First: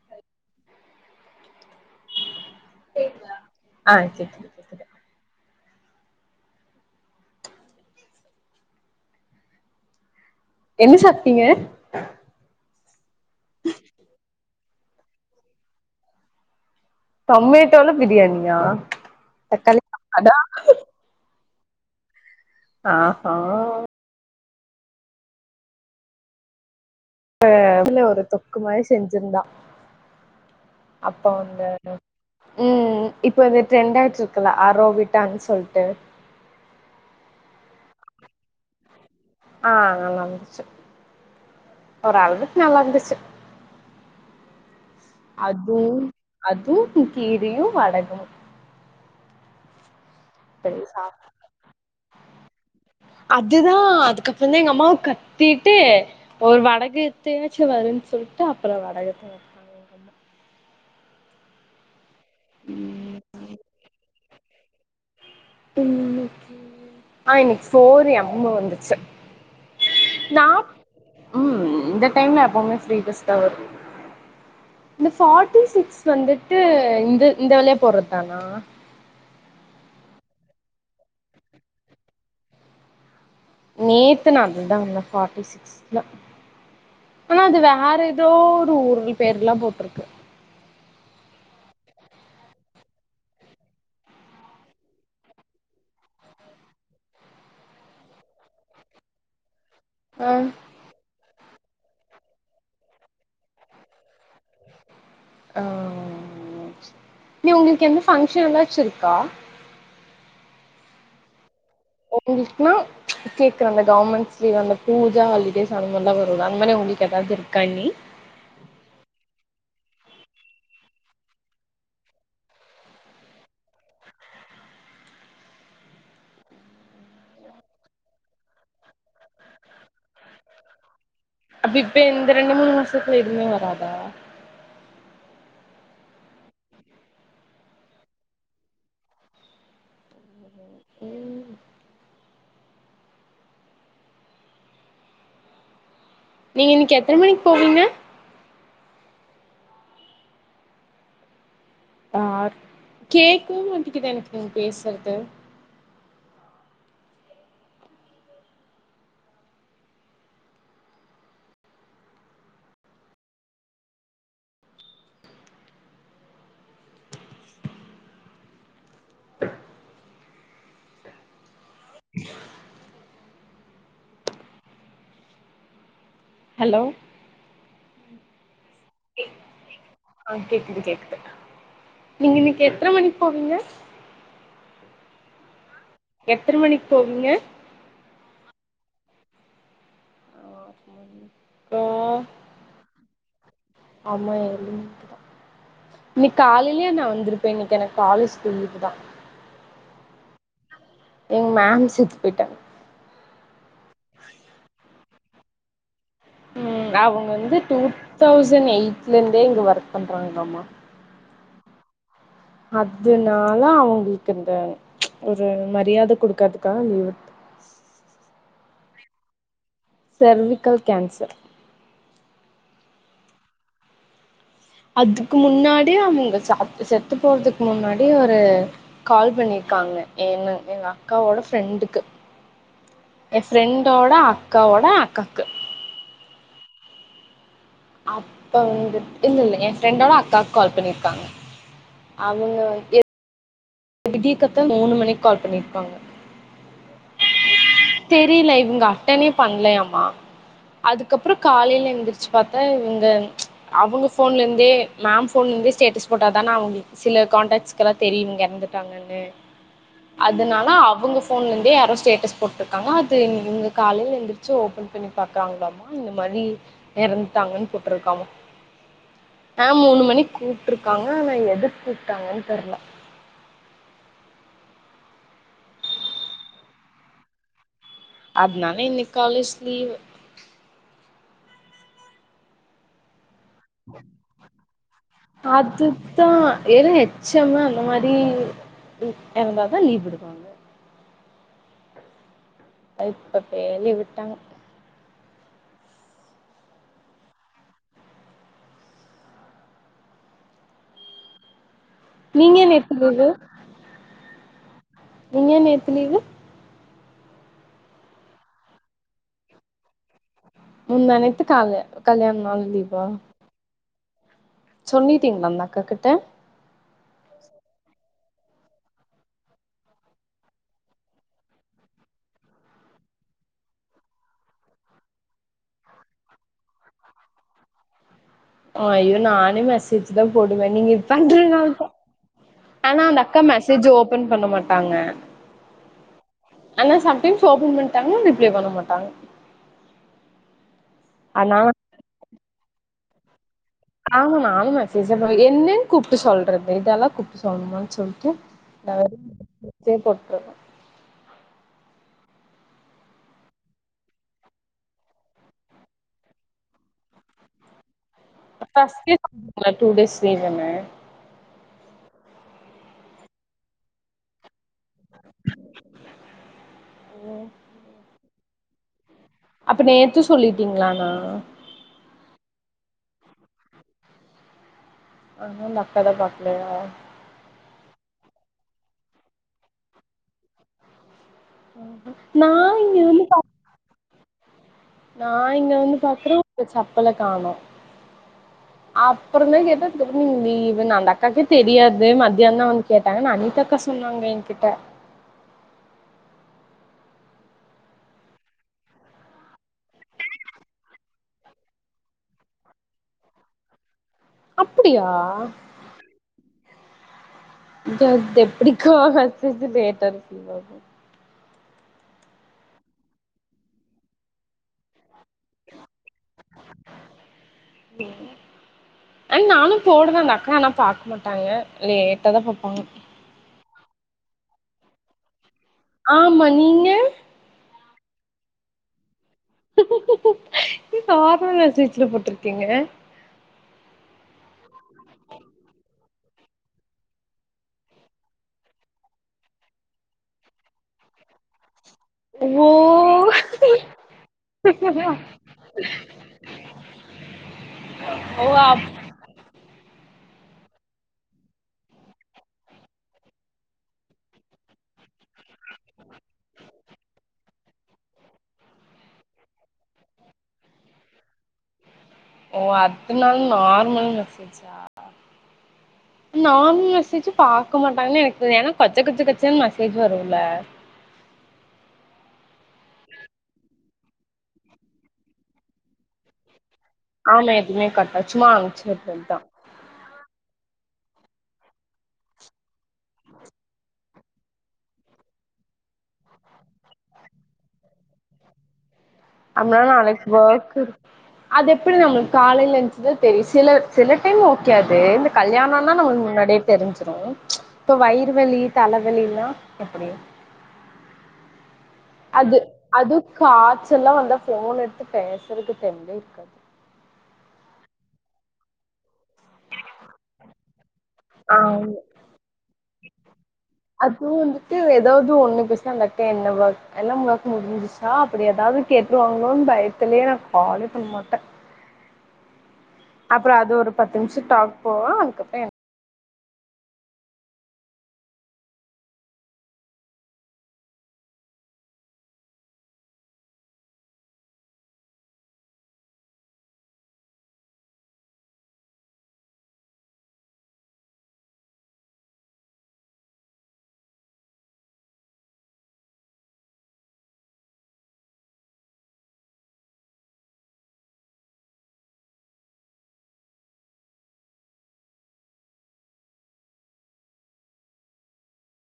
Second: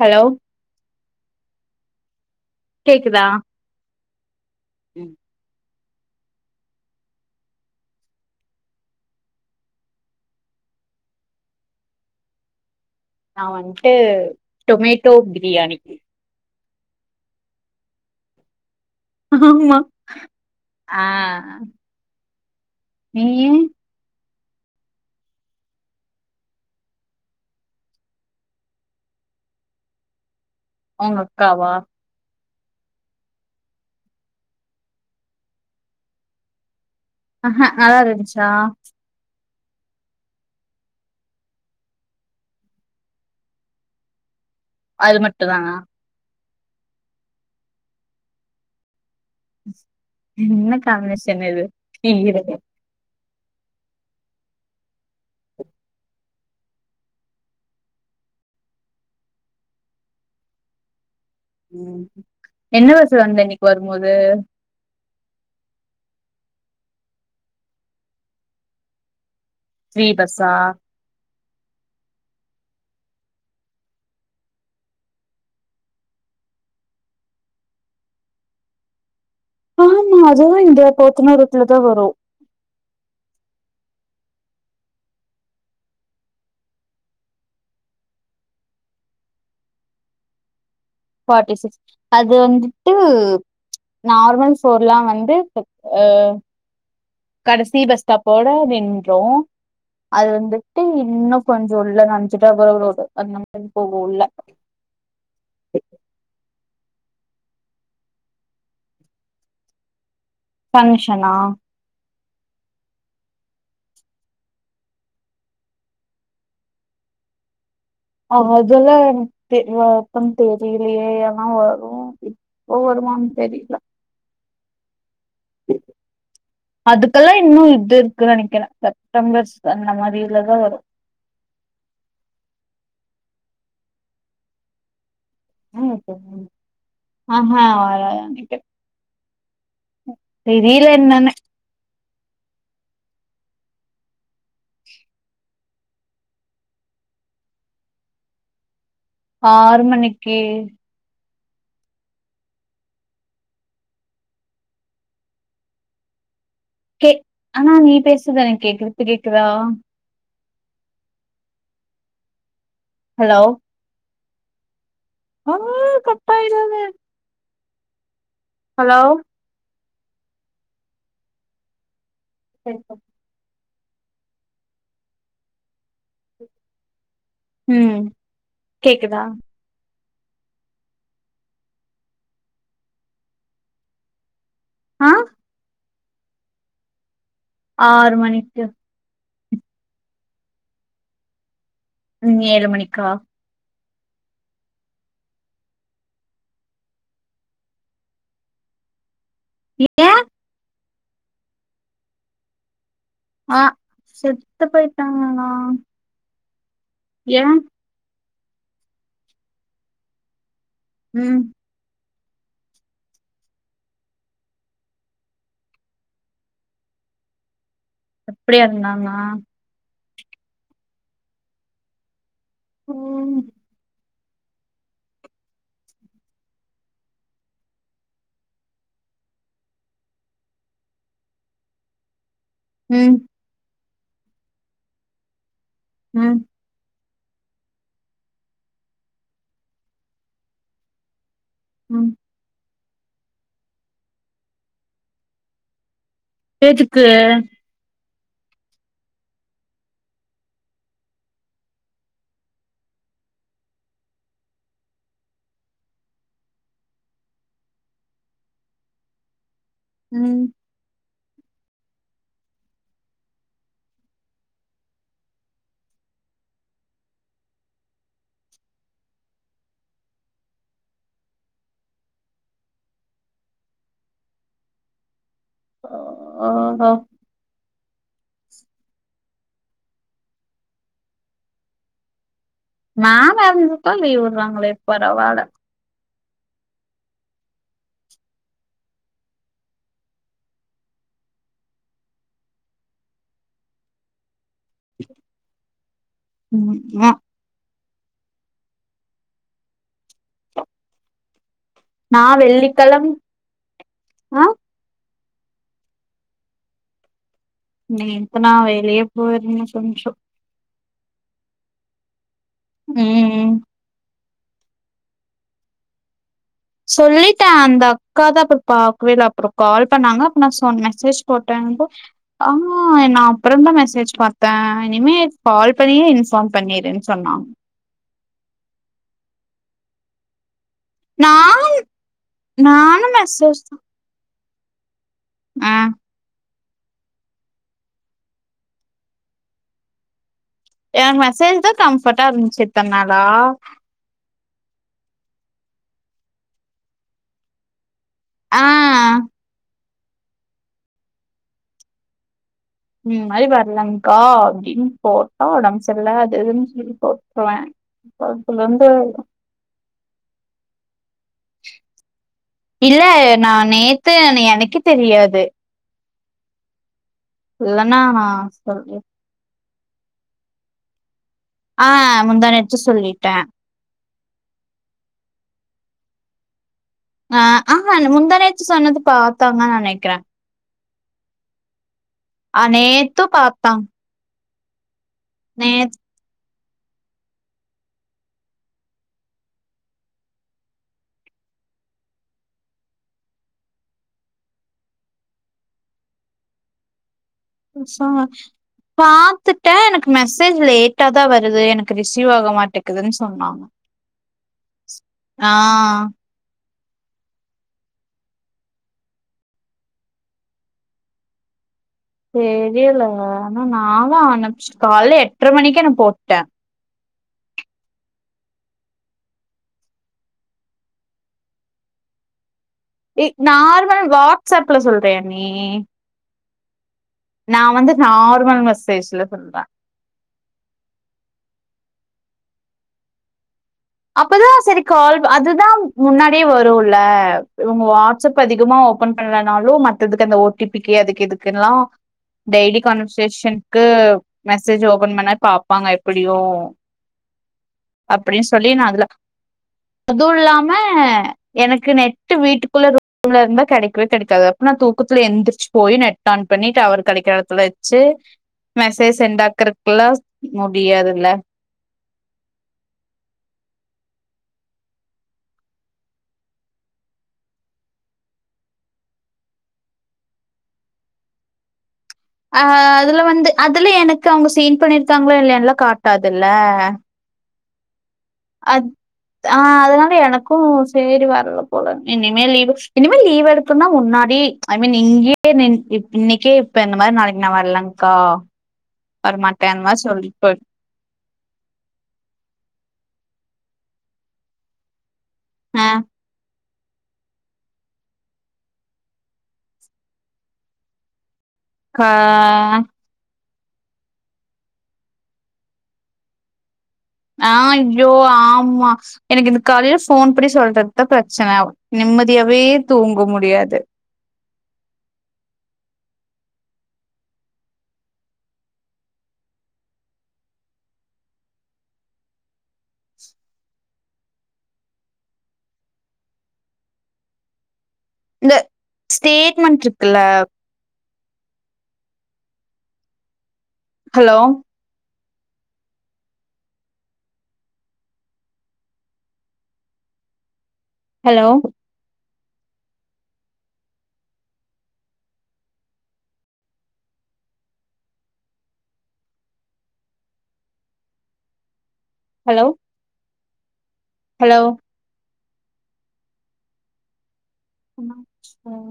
hello கேக்குதா ஆ கேக்குது கேக்குது உம் என்ன சாப்பிட்டீங்க நா வந்துட்டு டொமேட்டோ பிரியாணி டொமேட்டோல பிரியாணியா ஆமா தக்காளி சாப்பாடா ஆ ஆ அ நீயி அ இதுல ஒரு தொக்குமாரிச் செஞ்சிருந்தா உங்க அப்போ அந்த அக்காவா உம் இப்ப இது ட்ரெண்ட் ஆயிட்டுருக்குல ஆரோப்பிட்டானு சொல்லிட்டு ஆ நல்லாருந்துச்சா ஆ நல்லாருந்துச்சு ஒரு அளவுக்கு நல்லா இருந்துச்சு அது மட்டும் தான அதும் கீரையு வடகமும் என்ன சாப் காம்மினேஷன் இது கீர அதுதா அதுக்கப்புறம் தா எங்க அம்மாவ கத்திட்டு ஒரு வடகத்தையாச்சு வருனு சொல் லிட்டு அப்புறம் வடகத்த வருதாங்க எங்க அம்மா உம் என்ன ம் பஸ்ல வந்த இன்னைக்கு வரும்போது இன்னைக்கி ஆ இன்னைக்கி ஃபோர் எம் வந்துச்சு ஃபிரி நா பஸ்ஸா ம் இந்த டைம்ல எப்பவுமே ஃப்ரீ பஸ்தா வரு இந்த ஃபாட்டி சிக்ஸ் வந்துட்டு இந்த இந்த வழியா போறதுதானா ஆமா அதோ இந்த போத்தனாரோத்துலதா வரு நேத்து நா அதுவ தா வந்த ஃபாட்டி சிக்ஸல ஆனா அது வேற ஏதோ ஒரு ஊர்ங்க பேர்ல்லா போட்ருக்கு ஃபோட்டி சிக்ஸ் அது வந்துட்டு நார்மல் ஃபோர்லா வந்து இப்ப அ கடைசி பஸ் ஸ்டாப்போட அப்டியே நின்று அது ஆ வந்துட்டு இன்னு கொஞ்சொ உள்ள [unintelligible] போகோ உள்ள ஆ நீ உங்களுக்கு எந்த ஃபங்க்ஷனாச்சு இருக்கா ஃபங்ஷனா ஓகே கிருஷ்ணா கேக்குறாங்க கவர்மெண்ட்ஸ் லீவ் அந்த பூஜா ஹாலிடேஸ் அந்த மாரிலா வருல அந்த மாரி உங்களுக்கு எதாவ்து இருக்கா லீவ் அ அதெல்ல எனக் தே யாகு தெரியிலையே அனா வரு லீவெல்லா தெரியில அதுக்கெல்லா இன்னு இது இருக்கு நெனக்கிறே செப்டம்பர்ஸ் அந்த மா அப்ப இப்ப எந்த ரெண்டு மூணு மாசத்துல எதுமே வராதா ஆஹா வரா ம் தெரியில என்னன்னு நீங்க இன்னைக்கு எத்தன மணிக்கு போவீங்க ஆறு மணிக்கு ஆ கேக்கவே மாட்டேங்குது எனக்கு நீங்க பேசற்து கே ஆனா நீ பேசது எனக்கு கேக்குது இப்ப கேக்குதா ஹலோ ஆ கட்டாயிடுமே ஹலோ சரிப்ப ஹலோ ம் கேக்குதா ஆ கேக்குது கேக்குது நீங்க இன்னிக்கு எத்தன மணிக்கு போவீங்க ஆ எத்தன மணிக்கு போவீங்க ஆறு மணிக்கு ஆ ம் ஏழு மணிக்கா ஆமா ஏழு மணிக்குதா இன்னைக் காலையிலயே நா வந்துருப்பே இன்னைக்கு எனக்கு காலேஜ்கு லீவ்வு தா ஏ எங்க மேம் செத்து போயிட்டாங்க ஆ செத்து போயிட்டாங்களா ம் அவங்க வந்து டூ தௌசண்ட் எயிட்ல இருந்தே இங்க ஒர்க் பண்றாங்களாமா ம் அதுனால அவங்களுக்கு இந்த ஒரு மரியாத குடுக்கறதுக்கா லீவ் எப்டி எறந்தாங்க சர்வீக்கள் கான்சர் ம் அதுக்கு முன்னாடி அவங்க ச செத்து போறதுக்கு முன்னாடி ஒரு கால் பண்ணி இருக்காங்க எ எங்க அக்காவோட ஃப்ரெண்டுக்கு ம் எ ஃப்ரெண்டோட அக்காவோட அக்காக்கு ம் அப்ப வந்துட் இல்லல்ல எ ஃப்ரெண்டோட அக்காக் கால் பண்ணிருக்காங்க ம் அவுங்க எ விடிய காத்தால் மூணு மணிக்கு கால் பண்ணிருக்காங்க எதுக்கு தெரில இவுங்க அட்டனே பண்லையாமா அதுக்கப்ற காலையில எந்திர்ச்சு பாத்தா இவுங்க அவுங்க ஃபோன்லேந்தே மேம் ஃபோன் ந்தே ஸ்டேடஸ் போட்டாதானா அவுங்ளுக்கு சில காண்டாக்ஸ்க்கெல்லா தெரியூ இவுங்க எறந்துட்டாங்கன்னு ம் அதனால அவுங்க ஃபோன்லேந்தே யாரோ ஸ்டேட்டஸ் போட்டு காங்க அது இவுங்க காலையில எந்த்ரிச்சு ஓபன் பண்ணி பாக்குறாங்களாமா இந்த மாரி எறந்துட்டாங்கன் போட்ருக்காமா ஆ மூணு மணிக் கூப்ட்டுருக்காங்க ஆனா எது கூப்ட்டாங்கன் தெர்ல ஓ ஹோ அத்னால இன்னிக் காலேஜ் லீவு மேம் எற்ந்துட்டா லீவ் விட்றாங்களே பரவால தா எது எச் எமு அந்த மாரி ரி எற்ந்தாதா லீவ் விடுவாங்க அ இப்ப பே லீவ் விட்டாங்க ம் ம நா நீங்க நேத்து வெள்ளிக்கெழம் லீவு அ நீங்க நேத்து நீங்க நேத்து நா வெளிய போயிருந்த கொஞ்சோ முந்தாநேத்து கால்லே கல்யாண்ணால் லீவா ம் சொன்னிட்டீங்ளா அந்தக்காகிட்ட சொல்லிட்டே அந்தக்கா தா அப்ற பாக்கவேல்ல அப்ற கால் பண்ணாங்க அப்ப நா சொன் மெசேஜ் போட்டே ஆ நா அப்றந்தா மெசேஜ் பாத்தே இனிமே கால் பண்ணியே இன்ஃபார்ம் பண்ணி ணிடுன் சொன்னாங் ஐயூ நானூ மெசேஜ் தா போட் டுவேனிங்கு பண்றிங்க நான் அர்த்தோ ஆனா நானு அந்தக்கா மெசேஜ் மெசேஜு ஓப்பன் பண்ண மாட்டாங்க ஆ ஆனா சம்டைம்ஸ் ஓபன் பண்ட்டாங்னா ரிப்ளை பண்ண மாட்டாங் எனக்கு மெசேஜ் தா கம்ஃபர்ட்டா இர்ந்துச்சு இத்தன்நாளா ஆமா நானூ மெசேஜ் தா ப என்னன் கூப்ட்டு சொல்றது இதெல்லா கூப்ட்டு சொல்ணுமான் சொல் டு ஆ நா வெறூ மெசேஜ போட்ருவ இது மாரி வர்லங்க்கா அப்டின் போட்டா ஒடம் சர்ல அது இதுன் சொல்லி போட்ருவே அதுலந்து ஃபஸ்ட்டே சொன்னீங்களா டூ டேஸ் ரீசனு இல்ல நா நேத்து எனக்கே தெரியாது இல்லனா நா சொல்றே அப்ப நேத்து சொல்லிட்டீங்ளானா ஆ முந்தா நேத்து சொல்லிட்ட ஆனா அந்தக்காலா பாக்லேயா ஆ ஆஹா முந்தாநேத்து சொன்னது பாத்தாங்க நனைக்கிறே ம் அ நேத்து பாத்தாங் நா இங்க நேத் வந்து பாக்குறே சப்பல காணோ அப்புறந்தா கேட்டே அதுக்கப்றம் நீ லீவு அந்தக்காக்கே தெரியாது மத்தியான் தா வந்து கேட்டாங்கன் அனிதாக்கா சொ சொன்னாங்க எங்கிட்ட சா பாத்துட்டே எனக்கு மெசேஜ் லேட்டா தா வருது எனக்கு ரிசீவ் ஆக மாட்டேக்குதுன்னு சொன்னா அப்படியா [unintelligible] எப்படிக்கா மெசேஜ் லேட்டா தெரில ஆனா நாலா [unintelligible] கால்ல எட்ர மணிக்குலா போட்டே ம் அன் நானு போடுவே அந்த அக்கா ஆனா பாக்க மாட்டாங்க லேட்டாதா பாப்பாங்க எ நார்மல் வாட்ஸ்அப்ல சொல்றியா நீ ம் ஆமா நீங்க நா வந்து நார்மல் மெசேஜ்ல சொல்றேன் சாத நெனச்சி சீச்சல போட்டிருக்கீங்க அப்பதா சரி கால் அதுதா முன்னாடியே வரும்ல இவங்க வாட்ஸ்அப் அதிகமா ஓபன் பண்ணலனாலு மத்ததுக்கு அந்த ஓ டி பிக்கு அதுக்கு இதுக்குல்லா ஓ டெய்லி கன்வெர்சஷனக்கு மெசேஜ் ஓபன் பண்ணா பாப்பாங்க எப்படியு [inaudible] அப்டின் ஓ சொல்லி நா அப் அதல அதும் இல்லாம எனக்கு நெட்டு வீட்டுக்குள்ள ரூம்லருந்தா கெடைக்வே கெடைக்காது அப்ப நா தூக்க த்துல எந்திரிச்சு போய் நெட் ஆன் பண்ணி டவர் கெடைக்ற எடத்துல வச்சு மெசேஜ் சென்ட் ஆக்கற கல்ளா முடியாதுல்ல ஒருனாலு நார்மல் மெசேஜா நார்மல் மெசேஜ் பாக்க மாட்டாங்கனு எனக்கு ஏனா கொச்ச கொச்ச கச்சன் மெசேஜ் வருல்ல [inaudible] அ அதுல வந்து அதுல எனக்கு அவங்க சீன் பண்ணிருக்காங்ளா இல்லையான்லா காட்டாதுல்ல ஆன்ல எதுமே காட்டாது அத் ஆ அதனால எனக் க்கு சேரி வரல போல இனிமே லீவு இனிமே லீவு எடுத்தோனா முன்னாடி ஐ மீன் இங்கியே கே நின் ப் இன்னைக்கே இப்ப இந்த மாரி நாளைக்கு நா வர்லங்க்கா அனால நாளைக் ஒர்க் இருக் அது எப்டி நம்ளுக்கு காலைல எஞ்சுதா தெரிச் சில சில டைம் ஓகே அது இந்த ஆ கல்யாணந்தா நம்மளுக் முன்னாடியே தெரிஞ்சிரு இப்போ வயிரு வலி தலைவலிலா எப்புடி [inaudible] கா காச்சல்லா வந்தா போனெடுத்து பேசுறக்கு தெம்மேருக்காது ஆ ஜோ ஆமா எனக்கு இந்த காலைல போன் பண்ணி சொல்றதா பிரச்சன ஆம் நிம்மதியாவே தூங்க முடியாது அது வந்துட்டு ஏதாவது ஒண்ணு பேசா அந்தக் க்கா என்ன பிளாக் எல்லா ஒர்க் முடிஞ்சிச்சா அப்டி ஏதாவது கேட்ருவாங்ளோன்னு பயத்திலியே நா காலே பண்ண மாட்ட [inaudible] அப்ற அது ஒரு பத்து நிம்ஷ டாக் போவோ அதுக்கப்ற எனக் இந்த ஸ்டேட்மன்ட்ருக்குல்ல ஹலோ ஹலோ ஹலோ ஹலோ என்னாச்சி ம்